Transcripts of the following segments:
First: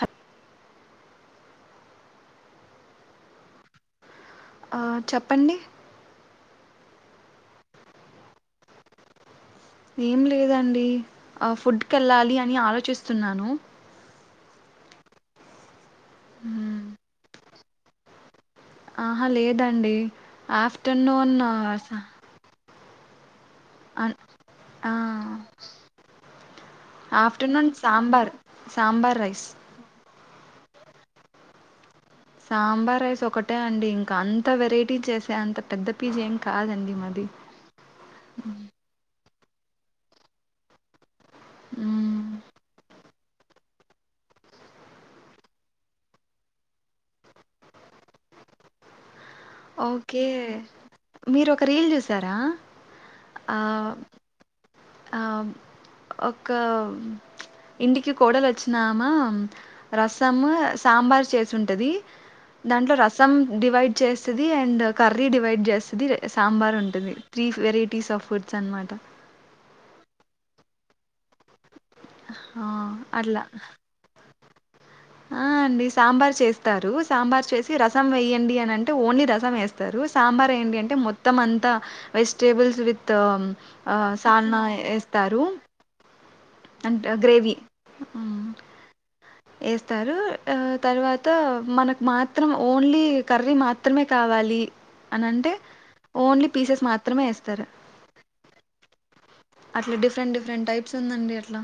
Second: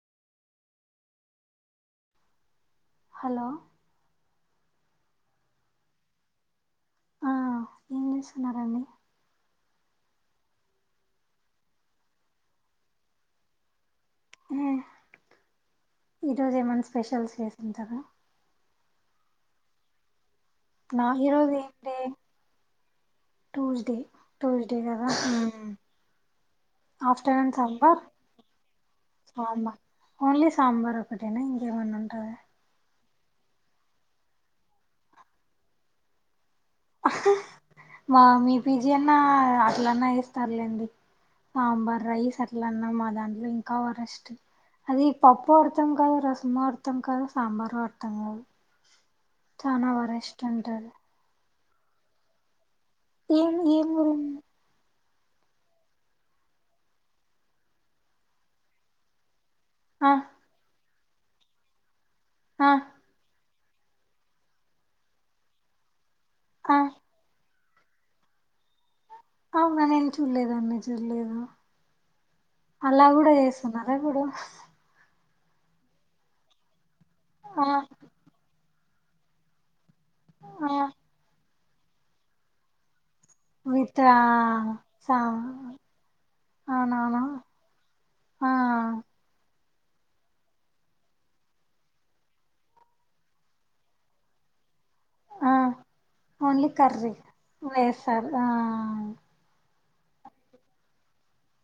Hatf hello ఆ చప్పండి ఆ ఏమ్ జేస్ న్నారండి ఏం లేదండి ఆ ఫుడ్ కేళ్ళాలి అని ఆలోచిస్తున్నాను హే ఈ రోజ్ మ్మ్. ఎమన్ స్పెషల్స్ చేస్ కుంటారా ఆహా లేదండి ఆఫ్ టర్ నా నూన్ ఆ ఈరోజు సా ట్యూస్ డే ట్యూస్ డే ఆ, కదా ఉమ్ afternoon afternoon sambar sambar rice సాంబా ఓన్ లీ సాంబార్ ఒకటేనా ఇంకేమన్నా ఉంటాద్ సాంబా రైస్ ఒకటే అండి ఇంకా అంత వెరైటీ చేసేంత పెద్ద పీజీ ఏం కాదండి ఆ హ్ మాది మా మీ పీజీ అన్నా అట్లన్నా ఏస్ తరులేండి సాంబార్ మ్మ్. రైస్ అట్లాన్నా మా దాంట్లో ఇంకా వరస్టు అది పప్పో అర్ దమ్ కాదు రసమో అర్ దమ్ కాదు సాబారో అర్ దమ్ గాదు ఓకే మీరోక రీల్ జుసారా ఏం ఏము ఒక ఇంటికి కోడలోచ్చినామ ఆ రసం సాంబార్ చేసుంటది ఆ దాంట్లో రసం డివైడ్ చేసి అండ్ కర్రీ డివైడ్ చేస్తది సాంబార్ ఆ ఉంటుంది త్రీ వెరైటీస్ ఆఫ్ ఫుడ్స్ అన్మాట అవ్నా నేను చూడలేదు అండి చూడలేదు ఆ అలా గూడా అట్లా జేస్ తునర ఇపుడు ఆ అండి సాంబార్ చేస్తారు సాంబార్ ఆ చేసి రసం వేయండి అని అంటే ఓన్ లీ రసం వేస్ తరు సాంబార్ ఆ ఎయండి అంటే మొత్తం అంతా వెజ్ టేబుల్స్ విత్ తోమ్ ఆ సాల్ నా సా ఎస్తారు అంట అవునవును గ్రేవి ఆ ఎస్తారు ఆహ్ తర్ వాత మనక్ మాత్రం ఓన్ లీ కర్రీ మాత్రమే కావాలి లి ఆ అనంటే ఓన్లీ పీసెస్ మాత్రమే ఎస్తరు వేస్తారు ఆ అట్ల డిఫరెంట్ డిఫరెంట్ టైప్స్ ఉందండి అట్ల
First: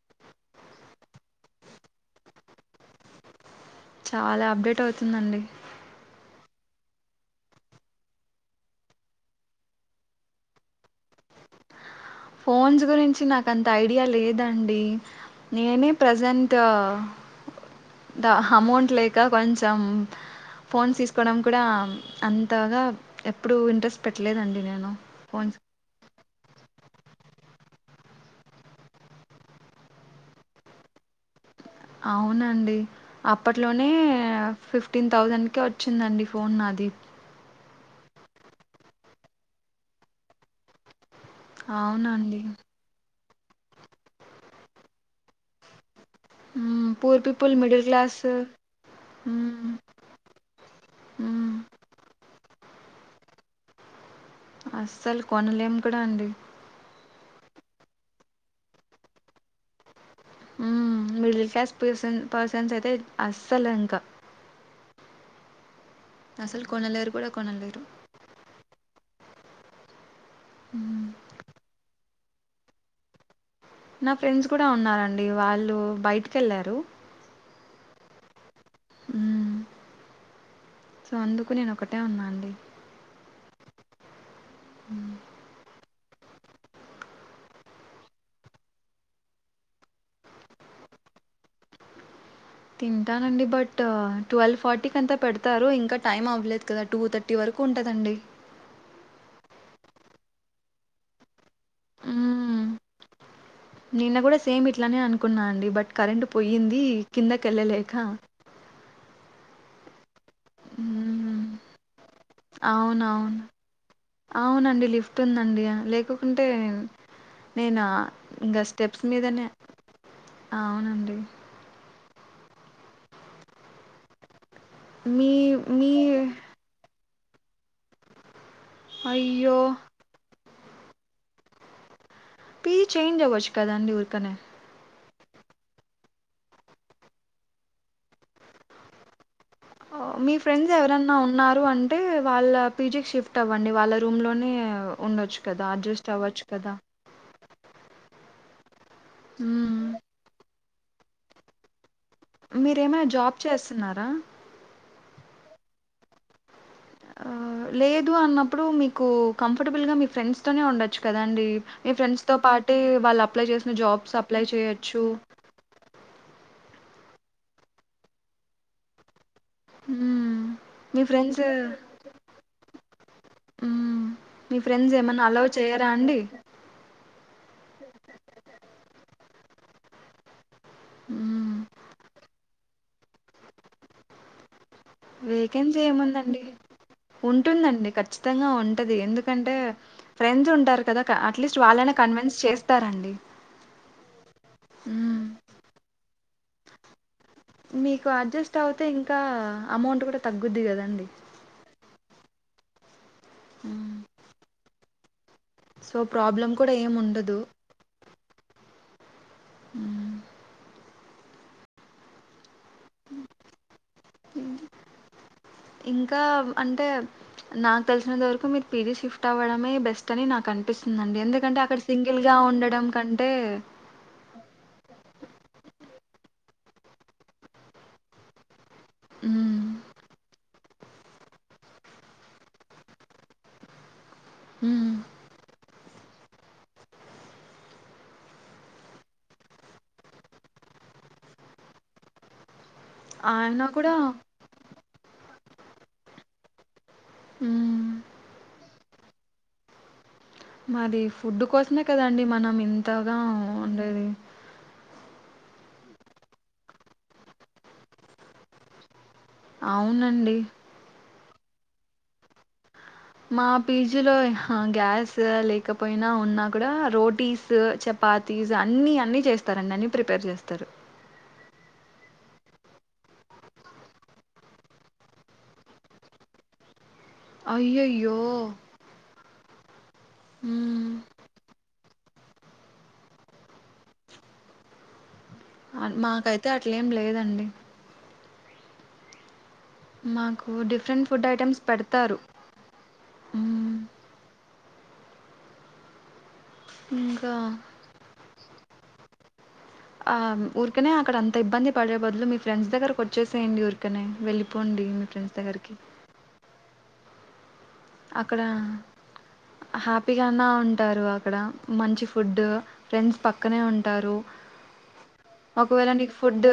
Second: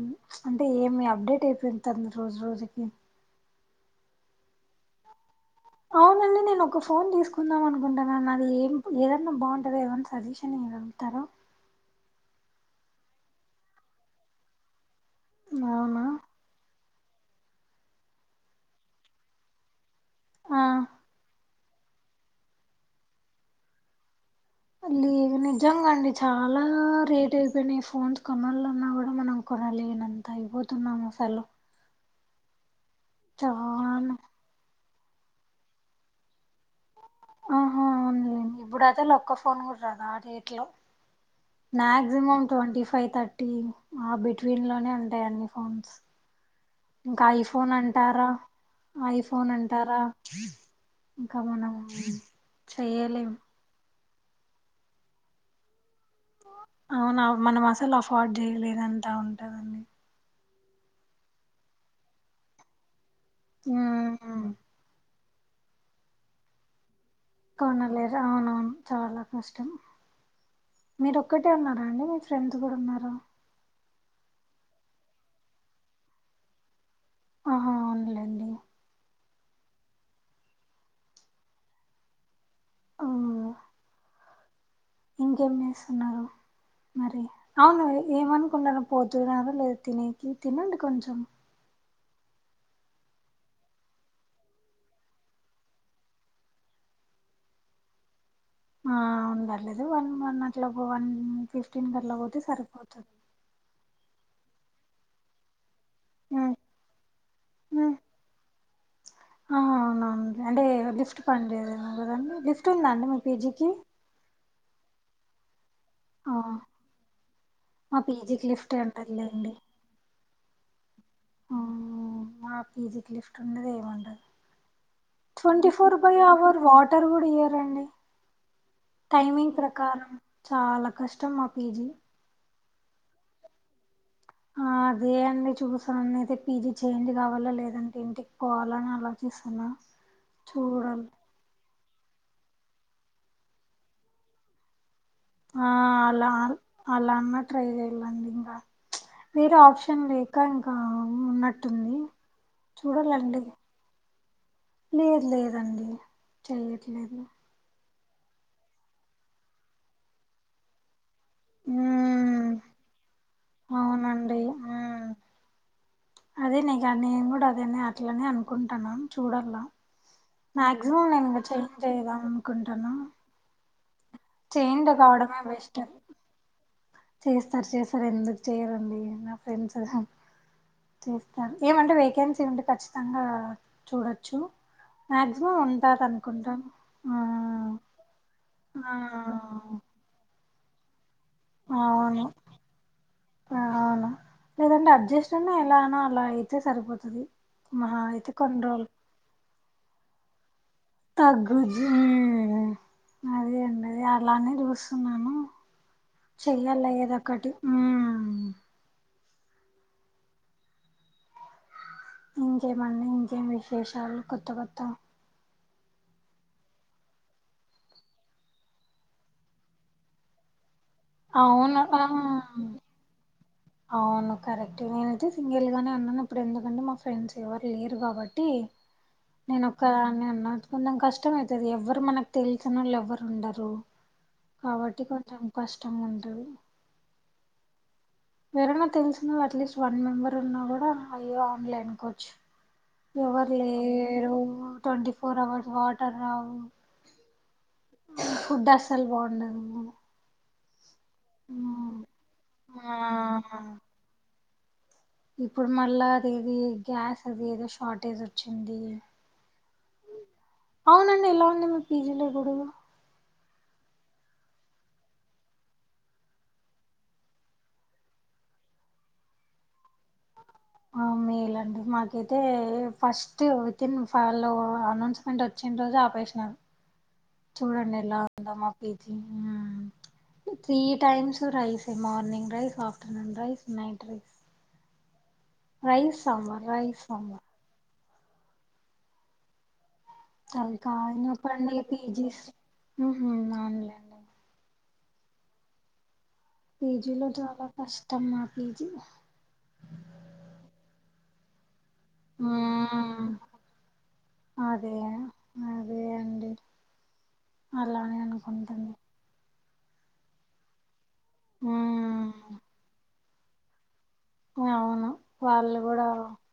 మ్ అంటే ఏమి అప్డేట్ అయిపోయితాంది రోజు రోజుకి చాలా అప్డేట్ అవుతుందండి అవునండి నేను ఒక ఫోన్ తీసుకుందాం అనుకుంటన్నా నాది ఏం ఏదన్నా బావుంటది ఎమో అని సజెషన్ ఇ గలుగుతార ఫోన్స్ గురించి నాకంత ఐడియా లేదండి నేనే అవునా ప్రెసెంట్ అ ద అమౌంట్ లేక కొంచెం ఆ ఫోన్స్ తీసుకోవడం కుడా అంతగా ఎప్పుడూ ఇంట్రెస్ట్ పెట్ లేదు నిజంగ అండి చాలా రేట్ అయిపోయినాయి ఫోన్స్ కొనాలన్నా గూడా మనం కొనలేను అంత అయిపోతున్నాం అసలు అవునండి అప్పట్లోనే చానా ఫిఫ్ టీన్ థౌజండ్కే వచ్చిందండి ఫోన్ నాది ఇప్పుడు అయితే లొక్క ఫోన్ గూడా రాదు ఆ రేట్ లో అవునండి. మాక్సిమం ట్వంటీ ఫైవ్ థర్ టిన్ ఆ బిట్వీన్ లోనే ఉంటయి అన్ని ఫోన్స్ హ్మ్. పూర్ ఇంక పీపుల్, ఐఫోన్ మిడిల్ క్లాస్ అంటారా ఐఫోన్ హ్మ్. అంటారా ఇంకా హ్మ్. మనం చెయ్యలేము అస్సలు కొనలేము కూడా అండి అవునా మనం అసలు అఫోర్డ్ చేయలేనంతా ఉంటదండి ఉమ్ మిడిల్ క్లాస్ పిర్సన్ పర్సన్స్ అయితే అస్సలు ఇంక ఉమ్ అసలు కొనలేరు కొనలేరు అవునవును చాలా కష్టం హ్మ్. మీరు ఒక్కటే ఉన్నారా అండి మీ ఫ్రెండ్స్ గూడ ఉన్నారా నా ఫ్రెండ్స్ కూడ ఉన్నారండి వాళ్ళు బయటికెళ్ళారు ఆహా ఉన్నిలేండి ఇగ మ్ సో అందుకు నేను ఒకటే ఉన్నా అండి ఆ హ్మ్. ఇంకేం చేస్తున్నరూ మరి అవును ఏమనుకుంటరు పోతున్నారు లేద తినేకి తినండి కొంచెం తింటానండి బట్ టువెల్వ్ ఫార్టీ కంతా పెడతారు ఇంకా టైమ్ అవ్వలేదు కదా టూ థర్టీ వరకు కుంటదండి ఆవున్ పర్లేదు వన్ వన్ అట్ల వన్ ఫిఫ్టీన్ గట్ల పోతే హ్మ్ సరిపోతది నిన్న గూడా సేమ్ ఇట్లానే అనుకున్నా అండి బట్ కరెంట్ హ్మ్ పోయిందీ కిందకెళ్ళలేక ఆహ్ అవునా అండి అంటే లిఫ్ట్ హ్మ్ పన్ చేయదేమో గదండి లిఫ్ట్ ఉందా అండి మీ అవునవును పిజీకి అవునండి లిఫ్ట్ ఉందండి లేకుకుంటే నేనా మా పీజీకి ఇంగ లిఫ్ట్ స్టెప్స్ మీదనే ఉండదులేండి ఆవునండి మ్ మా పిజికి లిఫ్ట్ ఉండదు ఏముండదు మీ ట్వంటీ మీ four by hour water గూడ ఇయరండి టైమింగ్ అయ్యో ప్రకారం చాలా కష్టం మా పీజీ పిజి చేంజ్ అవచ్చు కదండి ఉర్కనే ఆ అదే అండి చూసానున్న అయితే పీజీ చేంజ్ కావాలా లేదంటే ఇంటికి పోవాలని అలా ఆ మీ ఫ్రెండ్స్ ఎవరన్నా ఉన్నారు అంటే అంటే వాళ్ళ పీజీకి షిఫ్ట్ అవ్వండి వాళ్ళ రూంలోనే ఉండొచ్చు కదా, ఆ అడ్జస్ట్ అలా అవ్వచ్చు కదా. అలా అన్నా ట్రై చేయాలండి ఇంకా ప్చ్ వేరే హ్మ్ ఆప్షన్ లేక ఇంకా ఉన్నట్టుంది. మీరు ఏమై జాబ్ చూడాలండి చేస్తున్నారా? లేదు లేదండి చెయ్యట్లేదు. ఆ లేదు అన్నప్పుడు మీకు కంఫర్టబుల్ గా మీ ఫ్రెండ్స్ తోనే ఉండొచ్చు కదాండి. మీ ఫ్రెండ్స్ తో మ్మ్ పాటే వాళ్ళు అప్లై చేసిన జాబ్స్ అవునండి అప్లై చేయొచ్చు. మ్మ్ అదే నీగ నేను కూడా అదేనే అట్లనే అనుకుంటాను. చూడల్ల హ్మ్. మీ మాక్సిమం నేను ఇంకా ఫ్రెండ్స్ చేంజ్ చేదాం అనుకుంటాను. ఉమ్ మీ ఫ్రెండ్స్ ఏమైన్నా అలవ్ బెస్ట్ చేయరా అండి? చేస్తారు చేస్తారు ఎందుకు చేయరు అండి నా ఫ్రెండ్స్హ చేస్తారు హ్మ్. ఏమంటే వేకెన్సీ ఉంటే ఖచ్చితంగా చూడొచ్చు. మాక్సిమం వేకెన్సీ ఉంటాది ఏముందండి. అనుకుంటాను ఆ ఉంటుందండి ఖచ్చితంగా ఆ ఉంటది ఎందుకంటే ఫ్రెండ్స్ ఉంటారు కదా క అట్లీస్ట్ వాళ్ళనే అవును కన్విన్స్ చేస్తారండి. అవును లేదంటే హ్మ్. అడ్జస్ట్ అనే ఎలా అన అలా అయితే సరిపోతది. మహా మీకు అయితే అడ్జస్ట్ కొన్ని అవుతే రోజులు ఇంకా అమౌంట్ కూడా తగ్గుద్ది కదా. తగ్గుద్ది మ్మ్ అదే హ్మ్. అన్నది అలానే చూస్తున్నాను. సో, ప్రాబ్లమ్ కూడా చెయ్యాల ఏముండదు. ఏదొక్కటి ఉమ్ మ్ ఇంకా ఎమ్ అండి ఇంకా ఎమ్ విశేషాలు కొత్త కొత్తా ఇంకా అంటే నాకు తెలిసినంత వరకు మీరు పీజీ షిఫ్ట్ అవ్వడమే బెస్ట్ అని నాకు అని నిపిస్తుందండి ఎందుకంటే అక్కడ అవును ఆ సింగిల్ గా ఉండడం కంటే అవును కరెక్ట్ నేనైతే సింగిల్ గానే ఉన్నాను. ఇప్పుడు ఎందుకంటే మా ఫ్రెండ్స్ ఎవరు లేరు కాబట్టి. నేను హ్మ్. ఒక్కదాన్ని ఉన్నా కొంచం కష్టమ అయితది. ఎవ్వరు మనకు తెలిసిన వాళ్ళు ఎవరు ఉండరు. హ్మ్. కాబట్టి కొంచెం కష్టంగా ఉంటది. వేరోలా తెలిసిన అట్లీస్ట్ వన్ మెంబర్ ఉన్నా కూడా అయో ఆన్లైన్ కోచ్ ఎవరు ఆయన కూడా లేరు ట్వంటీ ఫోర్ అవర్స్ వాటర్ రావు. ఉమ్ ఫుడ్ అసలు బావుండదుమొ మరి ఫుడ్ కోసమే కదండి మనం ఇంతగా ఆ ఉండేది. ఇప్పుడు మళ్ళా అది ఏది గ్యాస్ అది ఏదో షార్టేజ్ వచ్చింది. అవునండి నిమి పీజీలో గొడవలు మా పీజీలో హ గ్యాస్ లేకపోయినా ఉన్నా కూడా రోటీస్, చపాతీ పిజ్జా అన్ని అన్ని చేస్తారుని అన్ని ప్రిపేర్ చేస్తారు. మెలండి మాకైతే first within five announcement వచ్చిన రోజు ఆపేసారు. చూడండి అయ్యయ్యో! ఎలా ఉందొ మా పీజీ ఉమ్ త్రీ హ్మ్. టైమ్స్ రైసె morning rice, afternoon rice, night rice. Rice మాకైతే సాంబార్ అట్ల ఏం రైస్ సాంబార్ లేదండి. మాకు తలి డిఫరెంట్ ఫుడ్ కాయినప్పుడు ఐటమ్స్ అండి పెడతారు పీజీస్ ఉహు మ్మ్ అవును లె పీజీలో ఇంకా చాలా కష్టమ్ మా పీజీ ఆ ఊరికనే అక్కడ అంత ఇబ్బంది పడే బదులు మీ ఫ్రెండ్స్ దగ్గరకి మ్మ్. వచ్చేసేయండి ఊరికనే వెళ్ళిపోండి అదే మీ ఫ్రెండ్స్ దగ్గరకి అదే అండి అలానే అక్కడ అనుకుంటుంది హ్యాపీగాన్నా ఉంటారు ఇక్కడ మంచి ఫుడ్, మ్మ్ ఫ్రెండ్స్ పక్కనే ఉంటారు. అవును వాళ్ళు ఒకవేళ కూడా నీకు ఫుడ్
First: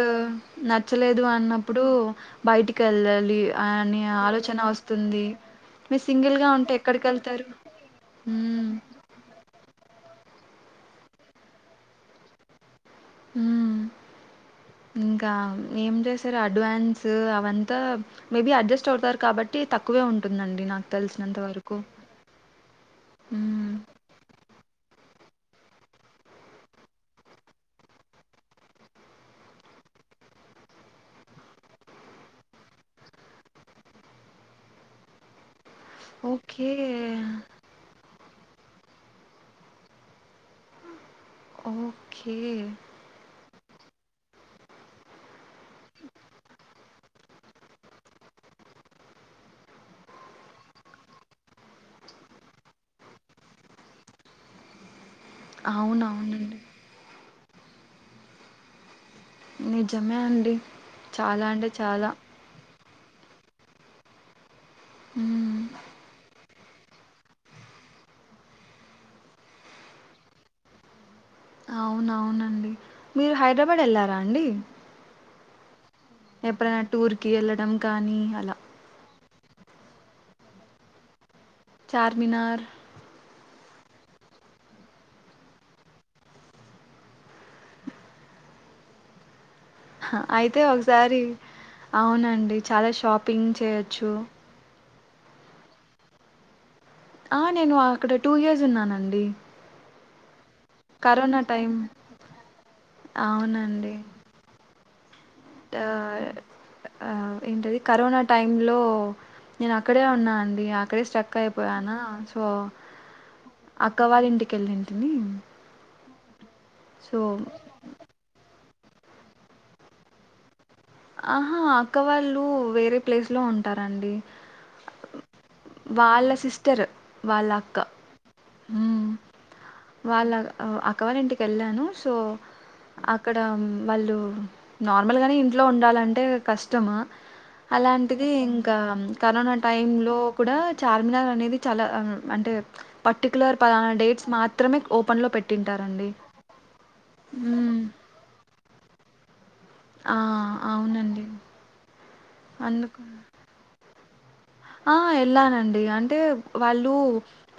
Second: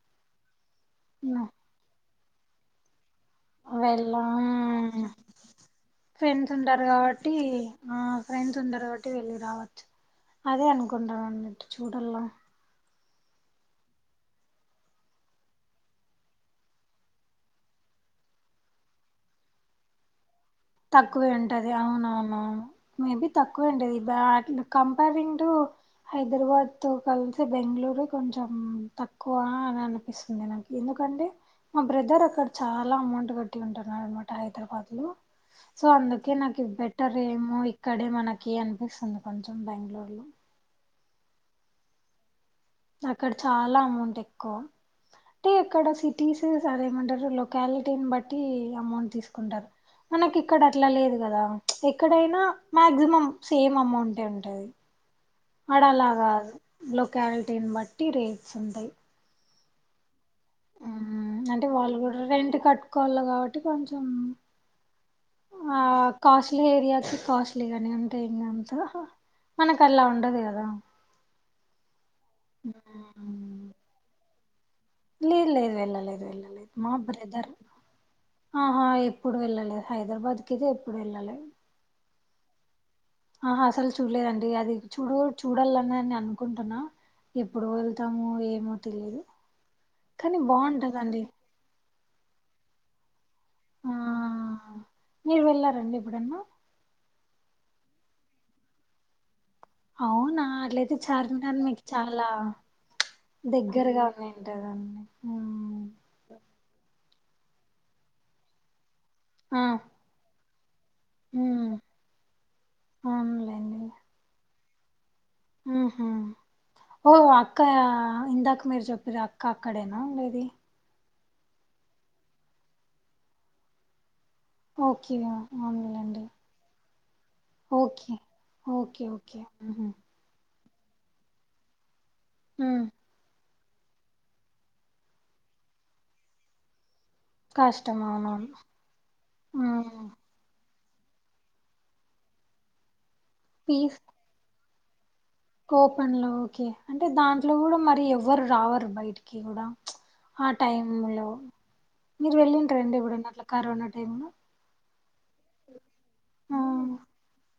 నచ్చలేదు అన్నప్పుడు బయటికి వెళ్ళాలి అనే వెళ్ళ ఆలోచన వస్తుంది. మీరు సింగిల్గా ఫ్రెండ్స్ ఉంటే ఉంటారు ఎక్కడికి కాబట్టి వెళ్తారు ఆ ఫ్రెండ్స్ మ్మ్ ఉంటారు కాబట్టి వెళ్ళి రావచ్చు. అదే అనుకుంటానన్నట్టు చూడలా ఉమ్ ఇంకా ఏం చేశారు అడ్వాన్స్ అవంతా మేబీ అడ్జస్ట్ అవుతారు కాబట్టి తక్కువే ఉంటుం తక్కువే ఉంటది అవున అవును మేబి తక్కువె హ్మ్. ఉంటది బ్యాడల కంపరింగ్ హైదరాబాద్ తో కలిసి బెంగళూరు కొంచం తక్కువ అని అనిపిస్తుంది నాకి ఎంద్ కండి మా బ్రదర్ అక్కడ చాలా ఎమౌంట్ కట్టి ఉంటారు అనమాట హైదరాబాద్ లో సో అందుకే నాకి ఓకే. ది బెటర్ ఏమో ఇక్కడే మనకి కి అనిపిస్తుంది కొంచెం బెంగళూరు లో ఓకే అక్కడ చాలా అమౌంట్ ఎక్కువ అంటే ఇక్కడ సిటీస్ సరేమంటారు లొకాలిటీని బట్టి అమౌంట్ తీసుకుంటారు మనకి ఇక్కడ అట్లా లేదు కదా ప్చ్ ఎక్కడైనా మాక్సిమం సేమ్ అమౌంట్ ఉంటది ఆడ అలాగాదు అవునవునండి. లొకాలిటీని బట్టి రేట్స్ ఉంటాయి నిజమేన్ ఉమ్ అంటే వాళ్ళు కూడా రెంట్ కట్టు కోళ్ల కాబట్టి కొంచెం హ్మ్. ఆ కాస్ ట్లా ఏరియాస్ కాస్ట్లీ గానే ఉంటాయి ఇంకా అంత హ మనకి అల్లా ఉండదు కదా అవున అవునండి మీరు హైడ్రాబాడ్ వెళ్ళారా అండి లేద్ లేదు వెళ్ళలేదు వెళ్ళలేదు ఎప్పుడైనా మా టూర్‌కి బ్రదర్ ఎళ్ళడం కానీ అలా? ఆహా ఎ ఎప్పుడు వెళ్ళాలేదు హైదరాబాద్ కిది ఎప్పుడు వెళ్ళాలే చార్మినార్ ఆహ అసలు చూడలేదండి అది చూడు చూడాలనిని అనుకుంటున్నా ఎప్పుడు వెళ్తామో ఏమో తెలియదు హ కానీ అయితే ఒకసారి బాగుంటదండి అవునండి చాలా షాపింగ్ ఆ చేయొచ్చు మీరు వెళ్ళారండి ఎప్పుడన్నా ఆ నేను అక్కడ టూ ఇయర్స్ ఉన్నానండి అవునా అట్లయితే కరోనా చార్మినార్న్ టైం మీకు చాలా దగ్గరగా ఉన్నాంటదండి అ అ ఏంటది కరోనా టైమ్ లో ఆ నేను అక్కడే ఉన్నా అండి అక్ అక్కడే స్ట్రక్ ఉమ్ అయిపోయాన సో అక్క వాళ్ళ ఇంటికి వెళ్ళింటిని ఉహ్మ్ ఓ అక్క ఇందాక మీరు చెప్పార్ అక్క అక్కడేనా ఉండేది ఆహా అక్క వాళ్ళు వేరే ప్లేస్ లో ఉంటారండి ఓకే ఇగా అవునులేండి వాళ్ళ సిస్టర్ వాళ్ళ అక్క ఓకే ఓకే ఓకే అ అక్కవాళ ఇంటికి వెళ్ళాను సో ఉమ్ అక్కడ మ్ వాళ్ళు నార్మల్గానే ఇంట్లో ఉండాలంటే కష్టమా కష్టం అలాంటిది అవునవును ఇంకా కరోనా టైమ్ హ్మ్ లో కూడా చార్మినార్ అనేది చాలా అం అంటే పర్టికులర్ పలానా డేట్స్ మాత్రమే ఒప్ కొపన్ లో ఓకే అంటే దాంట్లో కూడా హ్మ్ మరి ఎవ్వరు రావరు బయటికి కూడా ఆ టైమ్ లో అవునండి మీరు వెళ్ళుంట రండి అందుకు ఇప్పుడున్న అట్లా కరోనా టైమ్ లో ఆ ఎల్లానండి అంటే ఆ వాళ్ళు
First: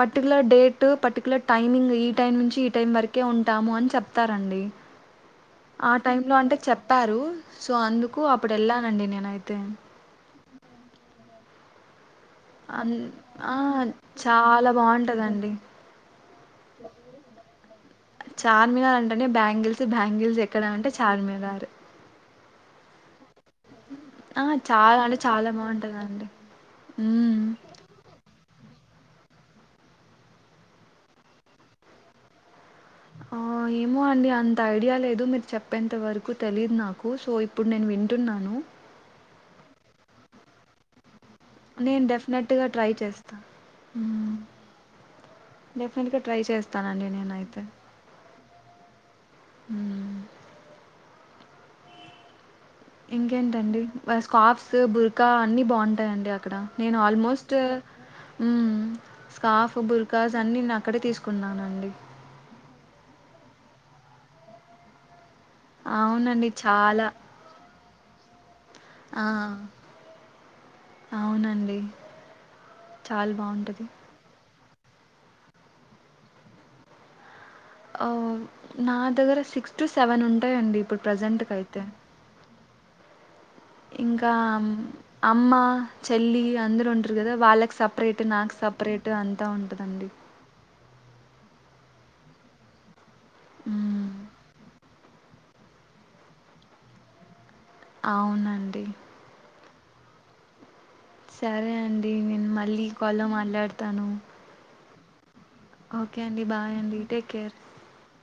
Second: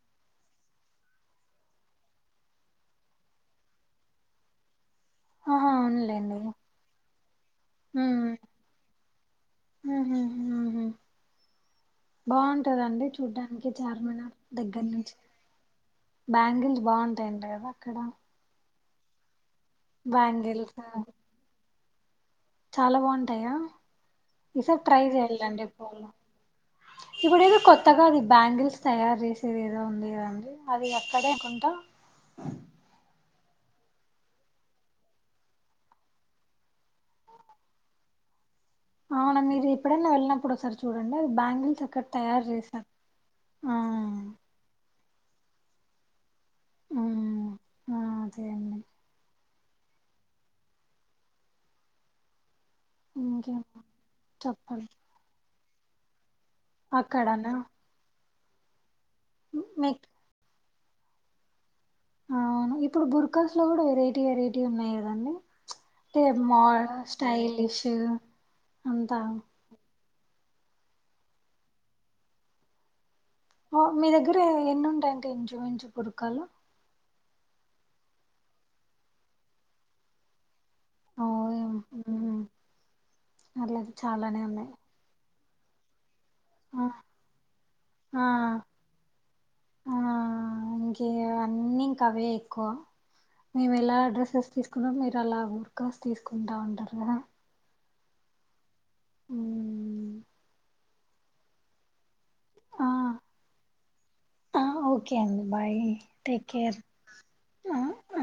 పర్టికులర్ డేటు పర్టికులర్ టైమింగ్ ఈ టైం నుంచి ఈ టైం వరకే ఉంటాము అని చెప్తారండి ఆహా ఆ టైమ్ లో అవునులేండి అంటే చెప్పారు సో అందుకు హ్మ్ అప్పుడు వెళ్ళానండి నేనైతే హుహు హుహు అన్ బాగుంటదండి ఆ చూడ్డానికి చార్మినార్ చాలా దగ్గర నుంచి బాగుంటదండి బ్యాంగిల్స్ బాగుంటాయంట కదా అక్కడ చార్మినార్ అంటనే బ్యాంగిల్స్ బ్యాంగిల్స్ ఎక్కడ అంటే చార్మినార్ చాలా బాగుంటాయా ఆ! ఈసర్ ట్రై చాలా అంటే చాలా చెయాలండి ఎపుడన బావుంటదండి. ఇప్పుడు హ్మ్. ఏది కొత్తగాది బ్యాంగిల్స్ తయారు చేసేది ఏదో ఉంది కదా అండి అది అక్కడేకొంట ఆఇ ఏమో అండి అంత ఐడియా లేదు మీరు చెప్పేంత వరకు తెలీదు నాకు సో ఇప్పుడు నేన్ వింటున్నాను అవున మీరు ఎప్పుడన్న వెళ్నపుడు ఓసారి చూడండి డే బ్యాంగిల్స్ నేను అకాడ్ తయారు డెఫినెట్గా చేస్తారు ట్రై చేస్తా డెఫినెట్గా ట్రై చేస్తానండి నేను మ్మ్ అయితే ఆ అదే అండి హు ఇంకేం ఇంకేంటండి వ స్కాప్స్ చెప్పాలి బుర్కా అన్ని బాగుంటాయి అండి అక్కడ ఇక్కడ నేను అక్కడనా ఆల్మోస్ట్ మ్ స్కాఫ్ మీకు బుర్కాస్ అన్ని నాకు అక్కడే తీసుకున్నానండి అవును ఇప్పుడు బుర్కాాస్ లో కూడా వెరైటీ వెరైటీ ఉన్నాయి కదండి టే అవునండి మో చాలా స్టైలిష్ అంతా ఆ అవునండి చాల్ బాగుంటది ఎన్నున్టై అంటి ఇంచుమించు బుడుకాలు అ నా దగ్గర సిక్స్ టు సెవెన్ ఉంటాయండి ఇప్పుడు ఓ ప్రజెంట్ కి ఏం, అయితే ఉమ్, అట్లయితే ఇంకా చాలానే ఆమ్ ఉన్నాయి అమ్మ చెల్లి ఆ, అందరు ఉంటారు కదా వాళ్ళకి ఆ సాప్రేట్ నాకు సప్రేట్ అంతా ఉంటదండి ఓంకే అన్నీ ఇంక అవే ఎక్కువ మేము ఎలా డ్రెస్సెస్ తీసుకున్నా మీరు అలా కాస్ తీసుకుంటా ఉంటారు కదా అవునండి ఉమ్ సరే అండి నేను మళ్ళీ ఆ కాల్లో మాట్లాడతాను బాయి ఓకే టేక్ అండి బాయ్ కేర్ అండి టేక్ కేర్ ఆ అ